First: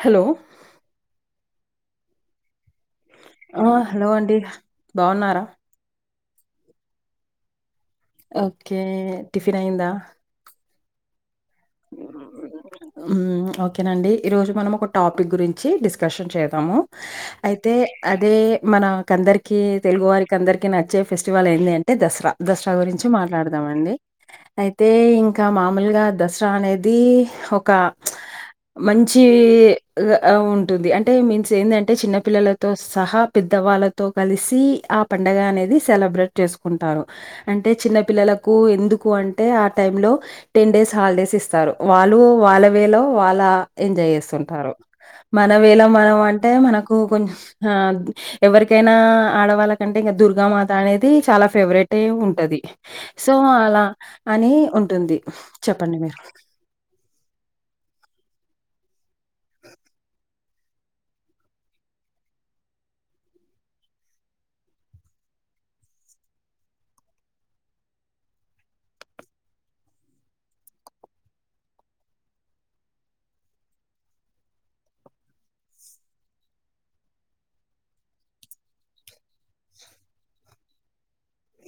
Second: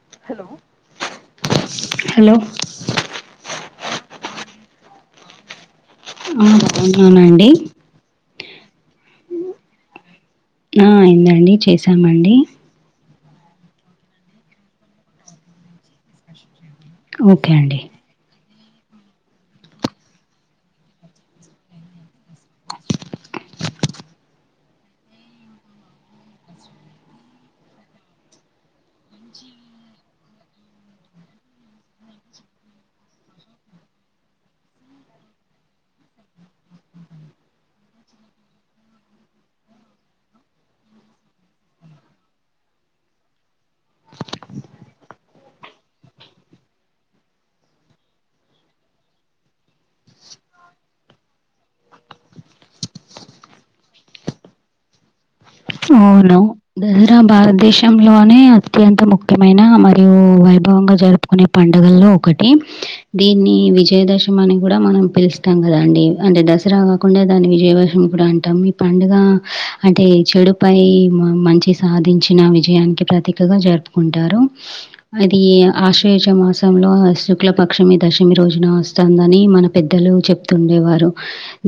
Hello hello ఆ hello అండి బాగున్నారా ఆ బాగున్నాను అండి ఓకే టిఫిన్ అయిందా ఆ అయిందండి చేసామండి ఉమ్ ఓకేనండి ఈరోజు మనం ఒక టాపిక్ గురించి డిస్కషన్ చేద్దాము ఓకే అయితే అండి అదే మనకందరికిీ తెలుగు వారికి అందరికిీ నచ్చే ఫెస్టివల్ ఏంది అంటే దసరా దసరా గురించి మాట్లాడదాం అండి అయితే ఇంకా మామూలుగా దసరా అనేది ఒక మంచి ఉంటుంది అంటే మీన్స్ ఏందంటే చిన్న పిల్లలతో సహా పెద్ద పెద్ద వాళ్ళతో కలిసి ఆ పండగ అనేది సెలబ్రేట్ చేసుకుంటారు అంటే చిన్న పిల్లలకు కు ఎందుకు అంటే ఆ టైమ్ లో టెన్ డేస్ హాలిడేస్ ఇస్తారు వాళ్ళు వాళ్ళ వేలో వాళ్ళ ఎంజాయ్ చేస్తుంటారు మన వేళ మనం అంటే మనకు కొంచ ఎవరికైనా ఆడవాళ్ళకంటే దుర్గామాత అనేది చాలా ఫేవరెట్ ఏ ఉంటది సో అలా అని ఉంటుంది ది చెప్పండి మీరు అవును దసరా భారతదేశంలోనే అత్యంత ముఖ్యమైన మరియు వై భవంగా జరుపుకునే పండుగల్లో ఒకటి దీన్ని విజయదశమి అని కూడా మనం పిలుస్తాం కదా అండి అంటే దసరా కాకుండా దాన్ని విజయ దశమి కూడా అంటాం ఈ పండుగ అంటే చెడు పై పై మా మంచి సాధించిన విజయానికి ప్రతీకగా జరుపుకుంటారు అది ఆశయుజ మాసం లో శుక్ల పక్షమి దశమి రోజున వస్తుందని మన పెద్దలు చెప్తుండేవారు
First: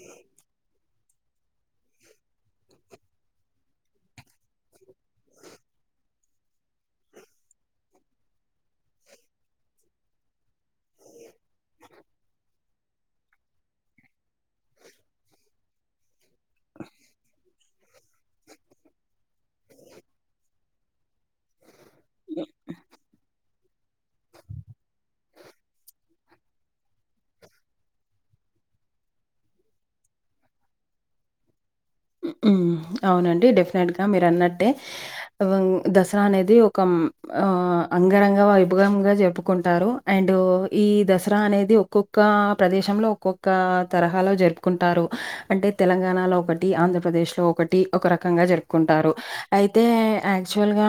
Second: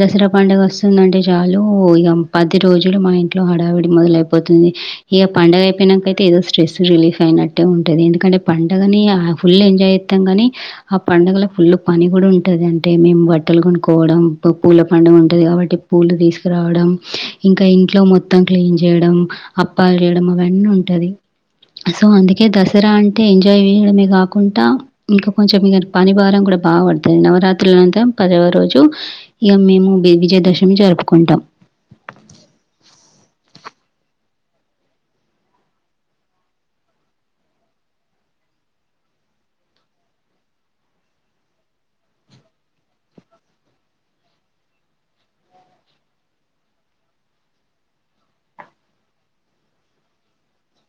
దసరా పండుగ వస్తుందంటే చాలు ఇగ పది రోజులు మా ఇంట్లో హడావిడి మొదలైపోతుంది ఇక పండగ అయిపోయినంక అయితే ఏదో స్ట్రెస్ రిలీఫ్ అయినట్టే ఉంటది ఎందుకంటే పండగని ఫుల్ ఎంజాయ్ అత్తంగాని ఆ పండుగలో ఫుల్ పని కూడా ఉంటది అం అంటే మేము బట్టలు కొనుక్కోవడం పూల పండుగ ఉంటది కాబట్టి పూలు తీసుకురావడం ఇంకా ఇంట్లో మొత్తం క్లీన్ చేయడం అప్ ప్పాలు చేయడం అవన్నీ ఉంటది సో అందుకే దసరా అంటే టే ఎంజాయ్ చేయడమే కాకుండా ఇంకా కొంచెం ఇక పని భారం కూడా బాగా పడుతది నవరాత్రుల అంత పదవ రోజు ఇగ మేము విజయదశమి జరుపుకుంటాం ఊ అవునండి డెఫినెట్గా మీరు అన్నట్టే దసరా అనేది ఒక ఆ అంగరంగ వైభవంగా చెప్పుకుంటారు అండ్ ఈ దసరా అనేది ఒక్కొక్క ఒక్క ప్రదేశంలో ఒక్కొక్క తరహాలో జరుపుకుంటారు అంటే తెలంగాణలో ఒకటి ఆంధ్రప ప్రదేశ్ లో ఒకటి ఒక రకంగా జరుపుకుంటారు అయితే యాక్చువల్ గా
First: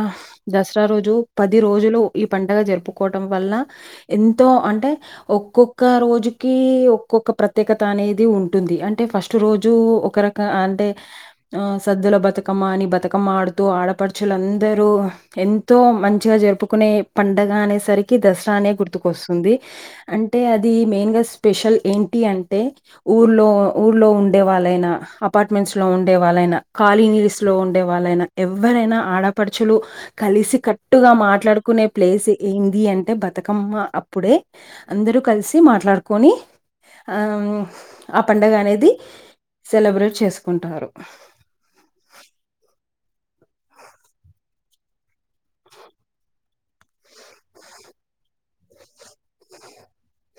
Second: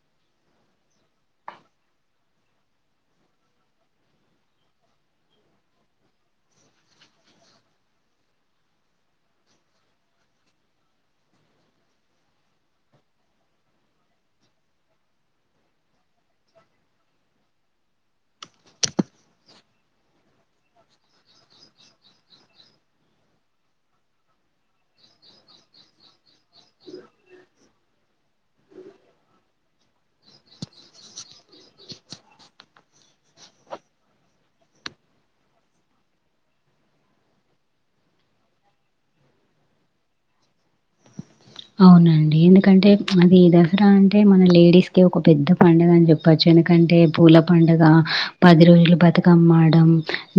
దసరా రోజు పది రోజులు ఈ పండగ జరుపుకోవం వల్ల ఎంతో అంటే ఒక్కొక్క రోజు రోజుకి ఒక్కొక్క ప్రత్యేకత అనేది ఉంటుంది అంటే ఫస్ట్ రోజు ఒక రక అంటే ఆ సద్దుల బతుకమ్మ అని బతుకమ్మ ఆడుతూ ఆడపడుచులు అందరూ ఎంతో మంచిగా జరుపు జరుపుకునే పండగ అనే సరికి దసరా అనే గుర్తుకు వస్తుంది అంటే అది మెయిన్ గా విశల్ ఏంటి అంటే ఊర్లో, ఊర్లో ఉండే వాళ్ళైనా, అపార్ట్మెంట్స్ లో ఉండే వాళ్ళైనా, కాలనీ స్ లో ఉండే వాళ్ళైనా, ఎవ్వరైనా ఆడపడుచులు కలిసి కట్ ట్టుగా మాట్లాడుకునే ప్లేస్ ఏంది, అంటే బతుకమ్మ అప్పుడే. అందరు కలిసి మా మాట్లాడుకోని ఆ పండుగ అనేది, సెలబ్రేట్ చేస్ కుంటారు. అవునండి. ఎందుకంటే అది దసరా అంటే, మన లేడీస్ కి ఒక పెద్ద పండగ అని జెప్పచ్చు. ఎందుకంటే పూల పెద్ద పండగ. పది రోజులు బతుకమ్మడడం,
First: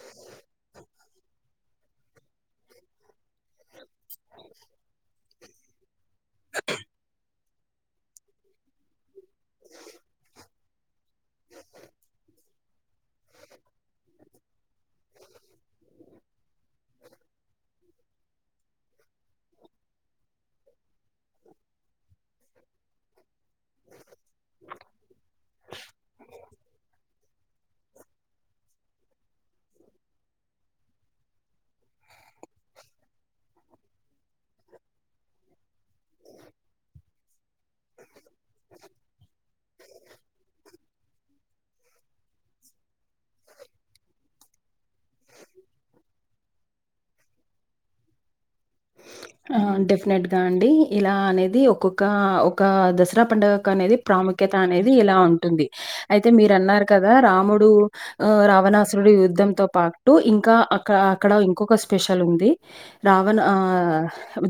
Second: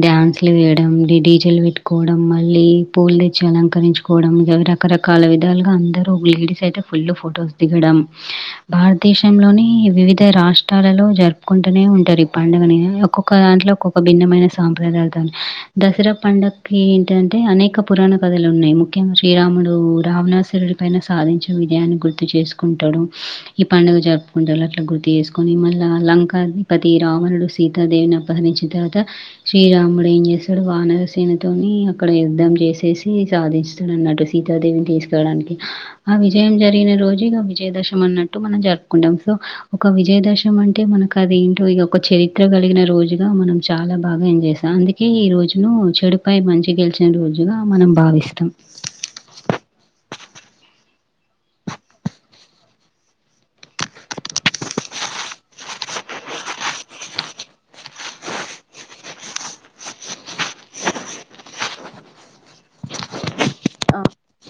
డ్యాన్స్లు వేయడం, ఈ డిజేలు పెట్టుకో పోవడం. మళ్ళీ పూలు దేచ్చి అలంకరించుకోవడం, అవి రకరకాల విధాలుగా అందరు లేడీస్ అయితే, ఫుళ్ళు ఫొటోస్ దిగడం. భారతదేశంలోని వివిధ రాష్ట్రాలలో జరుపుకుంటూనే ఉన్ ఉంటారు ఈ పండుగనీ. ఒక్కొక్క దాంట్లో ఒక్కొక్క భిన్నమైన సాంప్రదాయలతోనీ. దసరా పండగ్కి [unintelligible] అంటే అనేక పురాణ కథలు ఉన్నాయి. ముఖ్యంగా శ్రీరాముడు, రావణాసూరుడి పైన సాధించ్ విజయాన్ని గుర్తు చేసుకుంటాడు. ఈ పండుగ జరుపుకుంటాన్లు, అట్లా గుర్తు జేస్ కొని మళ్ళ, లంకాది పతి రావణుడు, సీతాదేవిని అపహరించిన తర్వాత, శ్రీరాముడు ఏం జేశాడు వానరసేనతోని, ఈ అక్కడ యుద్ధం జేసేసి సాధిస్తాడు అన్నట్టు. సీతాదేవిని తీసుకూరావడానికి. ఆ విజయం జరిగిన రోజు ఇగా, విజయదశమీ అన్నట్టు, మనం జరుపుకుంటాం. సో ఒక విజయదశం అంటే మనం, ఇంకా అదేంటో ఇగా, ఒక చరిత్ర గలిగిన రోజుగా మనం చాలా బాగా ఎంజేసం. అందుకే ఈ రోజును చెడుపై, మంచి గెలిచిన రోజుగా మనం భావిస్తాం. ఆ డెఫినెట్ గా అండి. ఇలా అనేది ఒక్కొక్క ఒక దసరా పండగకు అనేది ప్రాముక్ ఖ్యత అనేది ఇలా ఉంటుంది. అయితే మీర్ అన్నార్ కదా రాముడు, ఆ రావణాసురుడు యు ద్ధం తో పాటు ఇంకా అక్కడ, అక్కడ ఇంకొక స్పెషల్ ఉంది. రా వణ్, ఆ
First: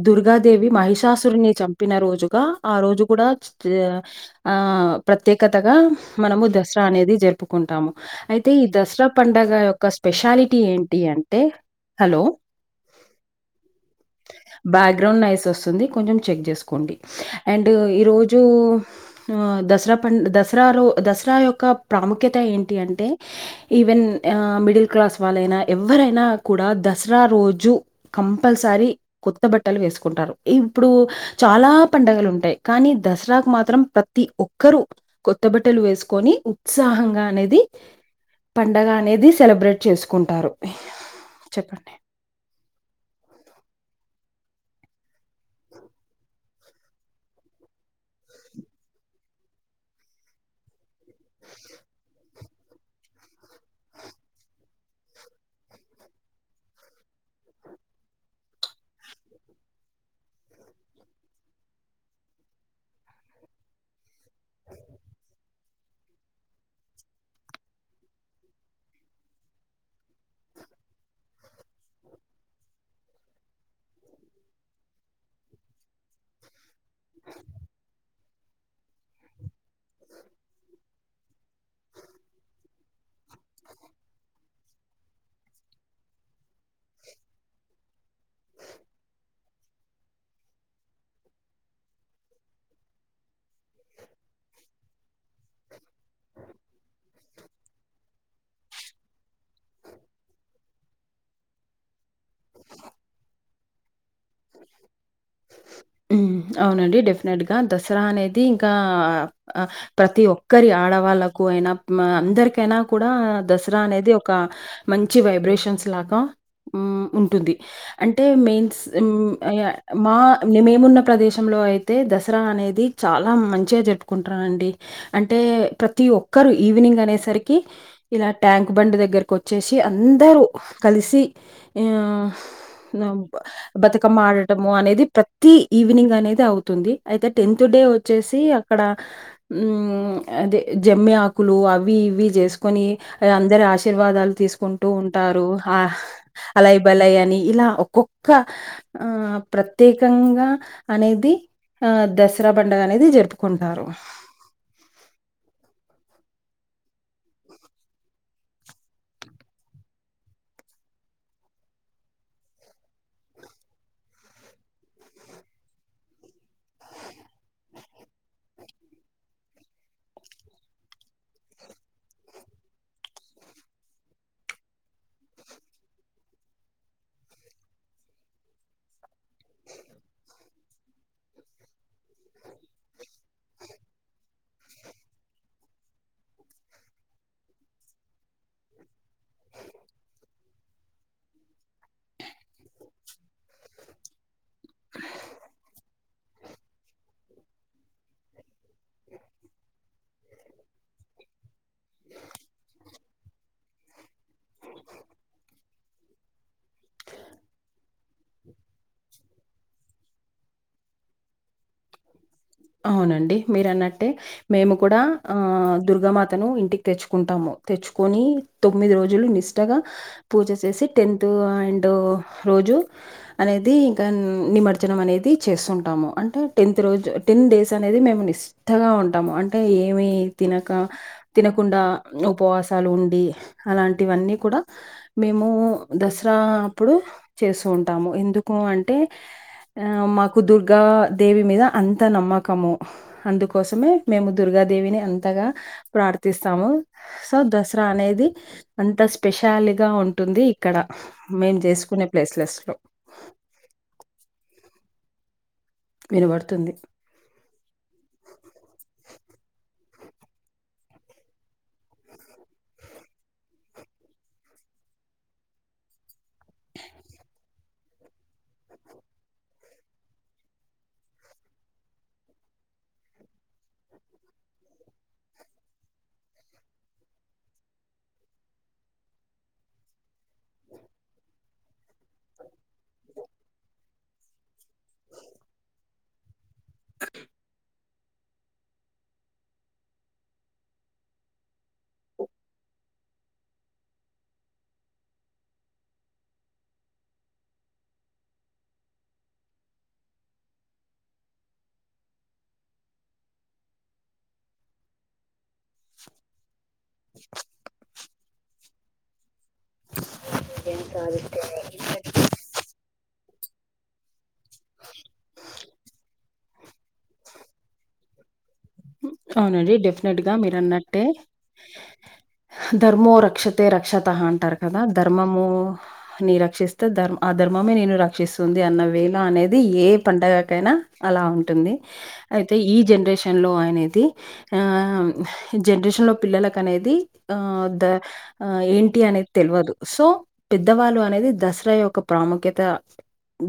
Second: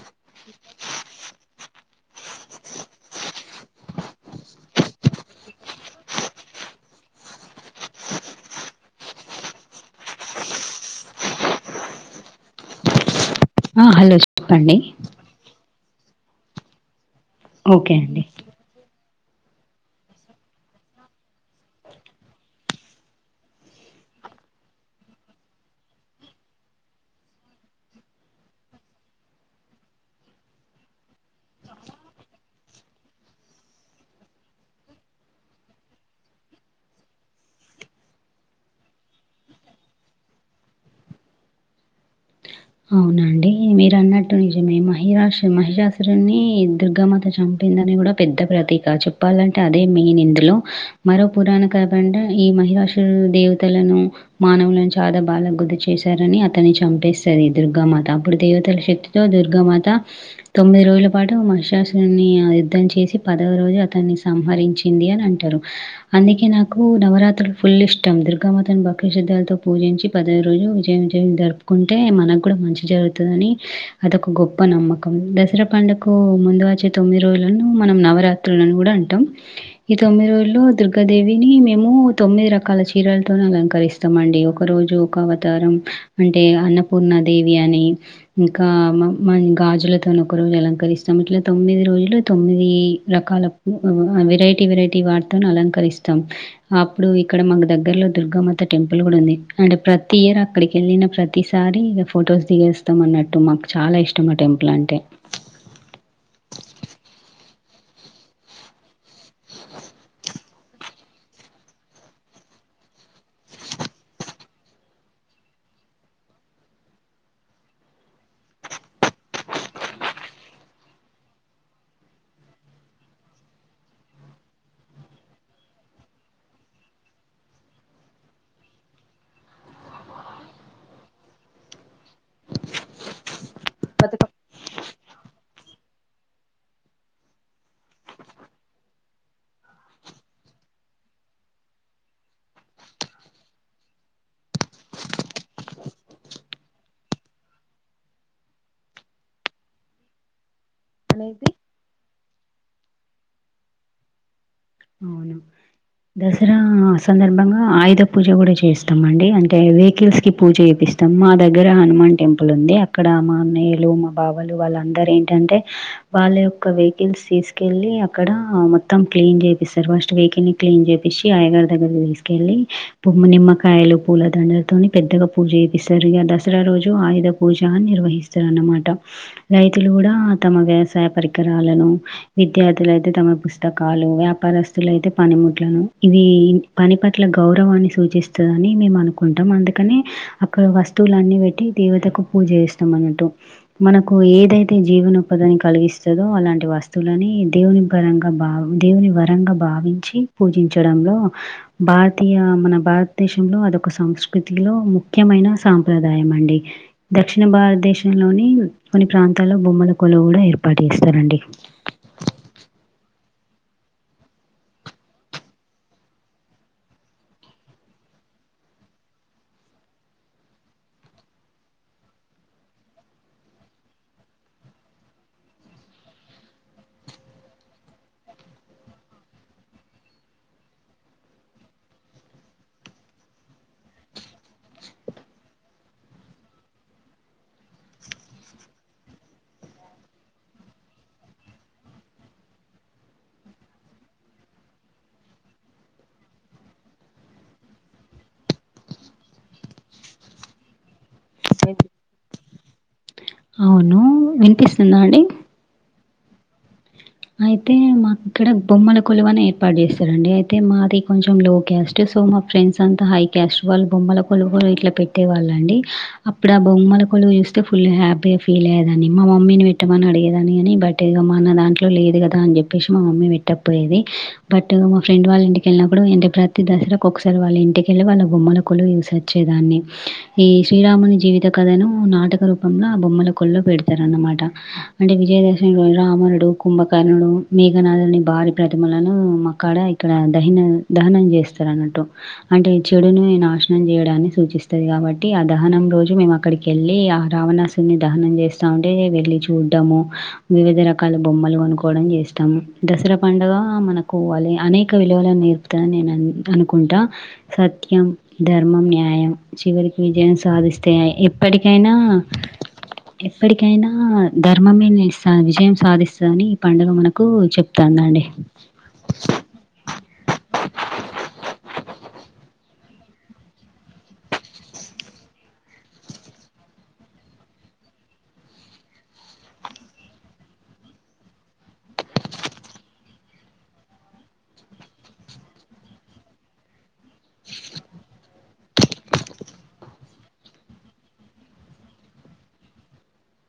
దుర్గాదేవి మహిషాసురిని చంపిన రోజుగా, ఆ రోజు కూడా చ్ ద్, ఆ ప్రత్యేకతగా మనము దసరా అనేది జరుపుకుంటాము. అయితే ఇద్ దసరా పండగ యొక్క, స్పెషాలిటీ ఏంటి అంటే, హలో ఆ! హలో చెప్పండి. బ్యాక్గ్రౌండ్ నైస్ ఓస్తుంది, కొంచెం చెక్ జేసుకోండి. అండ్ ఓకే అండి. ఈరోజు, ఉ దసరా పన్డ్, దసరా రో, దసరా యొక్క ప్రాముఖ్యత ఏంటి అంటే, ఈవెన్ ఆ మిడిల్ క్లాస్ వాళ్ళైనా, ఎవ్వరైనా కూడా దసరా రోజు, కంపల్సరీ కొత్త బట్టలు వేసుకుంటారు. ఇప్పుడు చాలా పండగలు ఉంటాయి. కానీ దసరాకు మాత్రం, ప్రతి ఒక్కరు కొత్త బట్టలు వేసుకొని, ఉత్సాహంగా అనేది పండగ అనేది సెలబ్రేట్ చేసుకుంటారు. చెప్పండి అవునండి. ఈ [unintelligible] మహిషాసురున్ని, దుర్గామాత చంపిందని కూడా పెద్ద ప్రతీక. చెప్పాలంటే అదే మీ, యిన్ ఇందులో. మరో పురాణ కథ పండ, ఈ మహిరాషుడు, దేవతలను, మానవులను చాలా బాధకు గురీ చేశారని, అతన్ని చంపేస ది ఈ దుర్గామాత. అప్పుడు దేవతల శక్తితో దుర్గామాత్, తా. తొమ్మిది రోజుల పాటు మహిషాసురున్నీ, యుద్ధం చేసి పదవ రోజు అతన్ని సంహరించి, ఇంది అని అంటారు. అందుకే నాకు నవరాత్రులు ఫుల్ ఇష్టం. దుర్గామాతని భక్తిశుద్ధాలతో పూజ పూజించి, పదవ రోజు విజయ, విజయం జరుపుకుంటే, మనక్ గుడా మంచి జరుగుతదని అదొక గొప్, ప్ప నమ్మకం. దసరా పండుకు ముందు వచ్చే తొమ్మిది రోజులను, మనం నవరాత్రులను కూడా అంటాం. ఈ తొమ్మిది రోజులు దుర్గాదేవిని మేము తొమ్మిది రకాల చీరలతోనీ అలంకరిస్తామండి. ఒక్ ఒక రోజు ఒక అవతారం. అంటే అన్నపూర్ణా దేవి అని, ఇంకా మనమ్ గాజులతోనీ ఒక రోజు అలంకరిస్తాం. ఇట్లా తొమ్మిది రోజులు తొమ్మిది రకాల పూ ఆ వేరైటీ, వేరైటీ వాటితోని అలంకరిస్తాం. అప్పుడు ఇక్కడ మాకు దగ్గర్లో దుర్గామాత టెంపుల్ కూడా ఉన్, ది. అంటే ప్రతి ఇయర్ అక్కడికి ఎళ్ళిన ప్రతిసారి, ఇగా ఫొటోస్ దిగేస్తాం అన్నట్టు. మాకు చాలా ఇష్ టం, టెంపుల్ అంటే. కా దసరా అనేది ఇంకా, ఆ ప్రతి ఒక్కరి ఆడవాళ్ళలకు అయినా, మా అందరి కైనా కూడా, దసరా అనేది ఒక మంచి వైబ్రేషన్స్ లాగా ఉమ్ ఉంటుంది. ది. అంటే మిన్స్ మా మేమున్న ప్రదేశంలో అయితే దసరా అనేది చాలా మంచిగా జ ప్పుకుంట అంటే ప్రతి ఒక్కరు ఈవినింగ్ అనేసరికి ఇలా ట్యాంక్ బం దగ్గరికు వచ్చేసి అందరుూ కలిసి ఆ బతుకమ్ ఆడటము అనేది ప్రతి ఈవినింగ్ అనేది అవుతుంది అయితే టెన్త్ డే వచ్చేసి అక్కడ అదే జమ్మి ఆకులు అవి ఇవి చేసుకొని అందరు ఆశీర్వాదాలు తీసుకుంటూ ఉంటారు ఆ అలై బలై్ అని ఇలా ఒక్కొక్క ఆ ప్రత్యేకంగా అనేది ఆ దసరా బంండగ అనేది జరుపుకుంటారు అవును దసరా సందర్భంగా ఆయుధ పూజ కూడా చేస్తామ అండి అంటే వెహికల్స్ కి పూజ అపి ఇస్తాం మా దగ్గర హనుమాన్ టెంపుల్ ఉంది అక్కడ మా అన్నయ్యలు మా బావలు వాళ్ళందర ఏంటంటే వాళ్ళ యొక్క వెహికల్స్ తీసుకెళ్ళి అక్కడ మొత్తం క్లీన్ చే స్త ఫస్ట్ వెిక క్లీన్ చేసి ఆయగారి దగ్గర తీసుకెళ్ళలి నిమ్మ కాయలు పూల దండలు తోని పెద్దగా పూజ చేపిస్తారు ఇక దసరా రోజు ఆయుధ పూజ నిర్వహిస్తారు అన్నమాట రైతులు కూడా తమ వ్యవసాయ పరికరాలను విద్యార్థులు అయితే తమ పుస్తకాలు పరస్తులు అయితే పనిముట్లను ఇవి పని పట్ల గౌరవాన్ని సూచిస్తుందని మేము అనుకుంటాం అందుకని అక్కడ వస్తువులు అన్ని పెట్టి దేవతకు పూజ చేస్తాం అన్నట్టు మనకు ఏ ఏదైతే జీవనోపాధిని కలిగిస్తుందో అలాంటి వస్తువులని దేవుని పరంగా బా దేవుని రంగా భావించి పూజించడంలో భారతీయ మన భారత దేశంలో అదొక సంస్కృతిలో ముఖ్యమైన సా సాప్రదాయం అండి దక్షిణ భారతదేశంలోని కొన్ని ప్రాంతాల్లో బొమ్మల కొలువు కూడా ఏర్పాటు చే ఇస్తారంండి అవునండి మీరున్నట్టే మేము కూడా దుర్గామాతను ఇంటికి తెచ్చుకుంటాము తెచ్చుకొని తొమ్మిది రోజులు నిష్టగా పూజ చేసి టెన్త్ అండ్ రోజు అ అది ఇంకా నిమజ్జనం అనేది చేస్తుంటాము అంటే టెన్త్ రోజు టెన్ డేస్ అనేది మేము నిష్టగా ఉంటాము అంటే ఏమి తినక తినకుండా ఉపవాసాలు ఉండి అలాంటివన్నీ కూడా మేము దసరా అప్పుడు చేస్తుూ ఉంటాము ఎందుకు అంటే ఆ మాకు దుర్గా దేవి మీద అంత అంత నమ్మకము అందుకోసమే మేము దుర్గాదేవిని అంతగా ప్రార్థిస్తాము సో దసరా అనేది అంత స్పెషాలిగా ఉంటుంది ఇక్కడ మేము చేసుకున్న ప్లేస్ లిస్ట్ లో అవును వినిపిస్తుందా అండి వినబడుతుంది అయితే మా ఇక్కడ బొమ్మల కొలువని ఏర్పాటు చేస్తారండి అయితే మాది కొంచెం లో గ్యాస్ట్ సో మా ఫ్రెండ్స్ అంతా హై కస్ట్ వాళ్ళు బొమ్మల కొలులు ఇట్లా పెట్టేవాళ్ళ అండి అప్పుడు ఆ బొమ్మ ళ్ళ చూస్తే ఫుల్ హ్యాపీగా ఫీల్ అయ్యదాని మా మమ్మీని పెట్టమని అడిగేదా అని బట్మాన్న దాంలో లేదు కదా అని చెప్పేసి మా మమ్మీ పెట్టపోయేది బట్ మా ఫ్రెండ్ వాళ్ళ ఇంటికెళ్ళినప్పుడు అంటే ప్రతి ద ర ఒకక్కసారి వాళ్ళ ఇంటికిెళ్ళి వాళ్ళ బొమ్మల కొలు యూసిొచ్చే దాన్ని ఈ శ్రీరాముని జీవిత కథను నాటక రూపంలో ఆ బొమ్మల కొళ్ళల్లో పెడతారన్నమాట అంటే విజయదశమి రోజు రామునుడు కుంభకర్ణుడు మే నాథుని భార ప్రతిమలను మాక్కడ ఇక్కడ దహ దహనం చేస్తారు అన్నట్టు అంటే ఈ చెడును నాశనం చేయడాన్ని సూచిస్తుది కాబట్టి ఆ దహనం రోజు మేము అక్కడికి వెళ్ళి ఆ రావణా ని దహనం చేస్తా ఉంటే వెళ్ళి చూడము వివిధ రకాల బొమ్మలు కొనుక్కవడం చేస్తాం దసరా పండుగ మనకు పోవ్వాలి అనేక విలువలు నరు నేను అనుకుంటా సత్యం ధర్మం న్యాయం చివరికి విజయం ఏం సాధిస్తే ఎప్పటికైనా సాధిస్తేనే ఎప్పటికైనా ధర్మమే విజయం సాధిస్త అని ఈ పండుగ మనకు చెప్తానుండి అవునండి డెఫినెట్ గా మీరున్నట్టే ధర్మో రక్షతే రక్షతః అంటారు కదా ధర్మము ని రక్షిస్తే ధర్మ అద ధర్మమ నిన్ను రక్షిస్తుంది అన్న వే ళో అనేది ఏ పంటగకైనా అలా ఉంటుంది అ అయితే ఈ జనరేషన్ లో అనేది ఆ జనరేషన్ లో పిల్లలకు అనేది ఆ ద ఏంటి అనేది తెల్వదు సో పెద్దవాళ్ళు అనేది దసరా యొక్క ప్రా ముక్యత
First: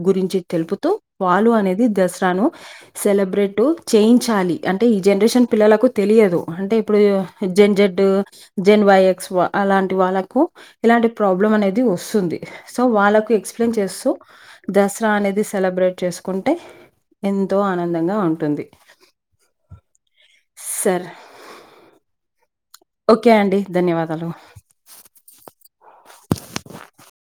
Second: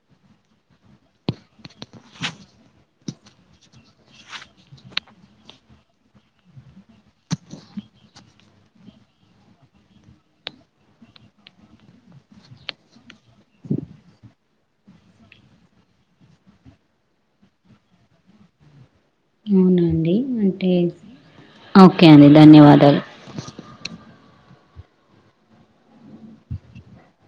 గురించి తెలుపుతూ వాళు అనేది దసరాను సెలబ్రేటు చేయించాలి అ అంటే ఈ జనరేషన్ పిల్లలకు తెలియదు అంటే ఇప్పుడు జం జడ్ జెన్ బై ఎక్స్వా అలాంటి వాళ్ళకు ఇలాంటి ప్రాబ్లం అనేది వస్తుంది సో వాళ్ళకు ఎక్స్ ఎక్సప్లైన్ చేస్తూ దసరా అనేది సెలబ్రేట్ చేసుకుంటే ఎంతో ఆనందంగా ఉంటుంది. అవునండి, అంటే సర్ ఓకే అండి ధన్యవాదా ఓకే అండి ధన్యవాదాలు.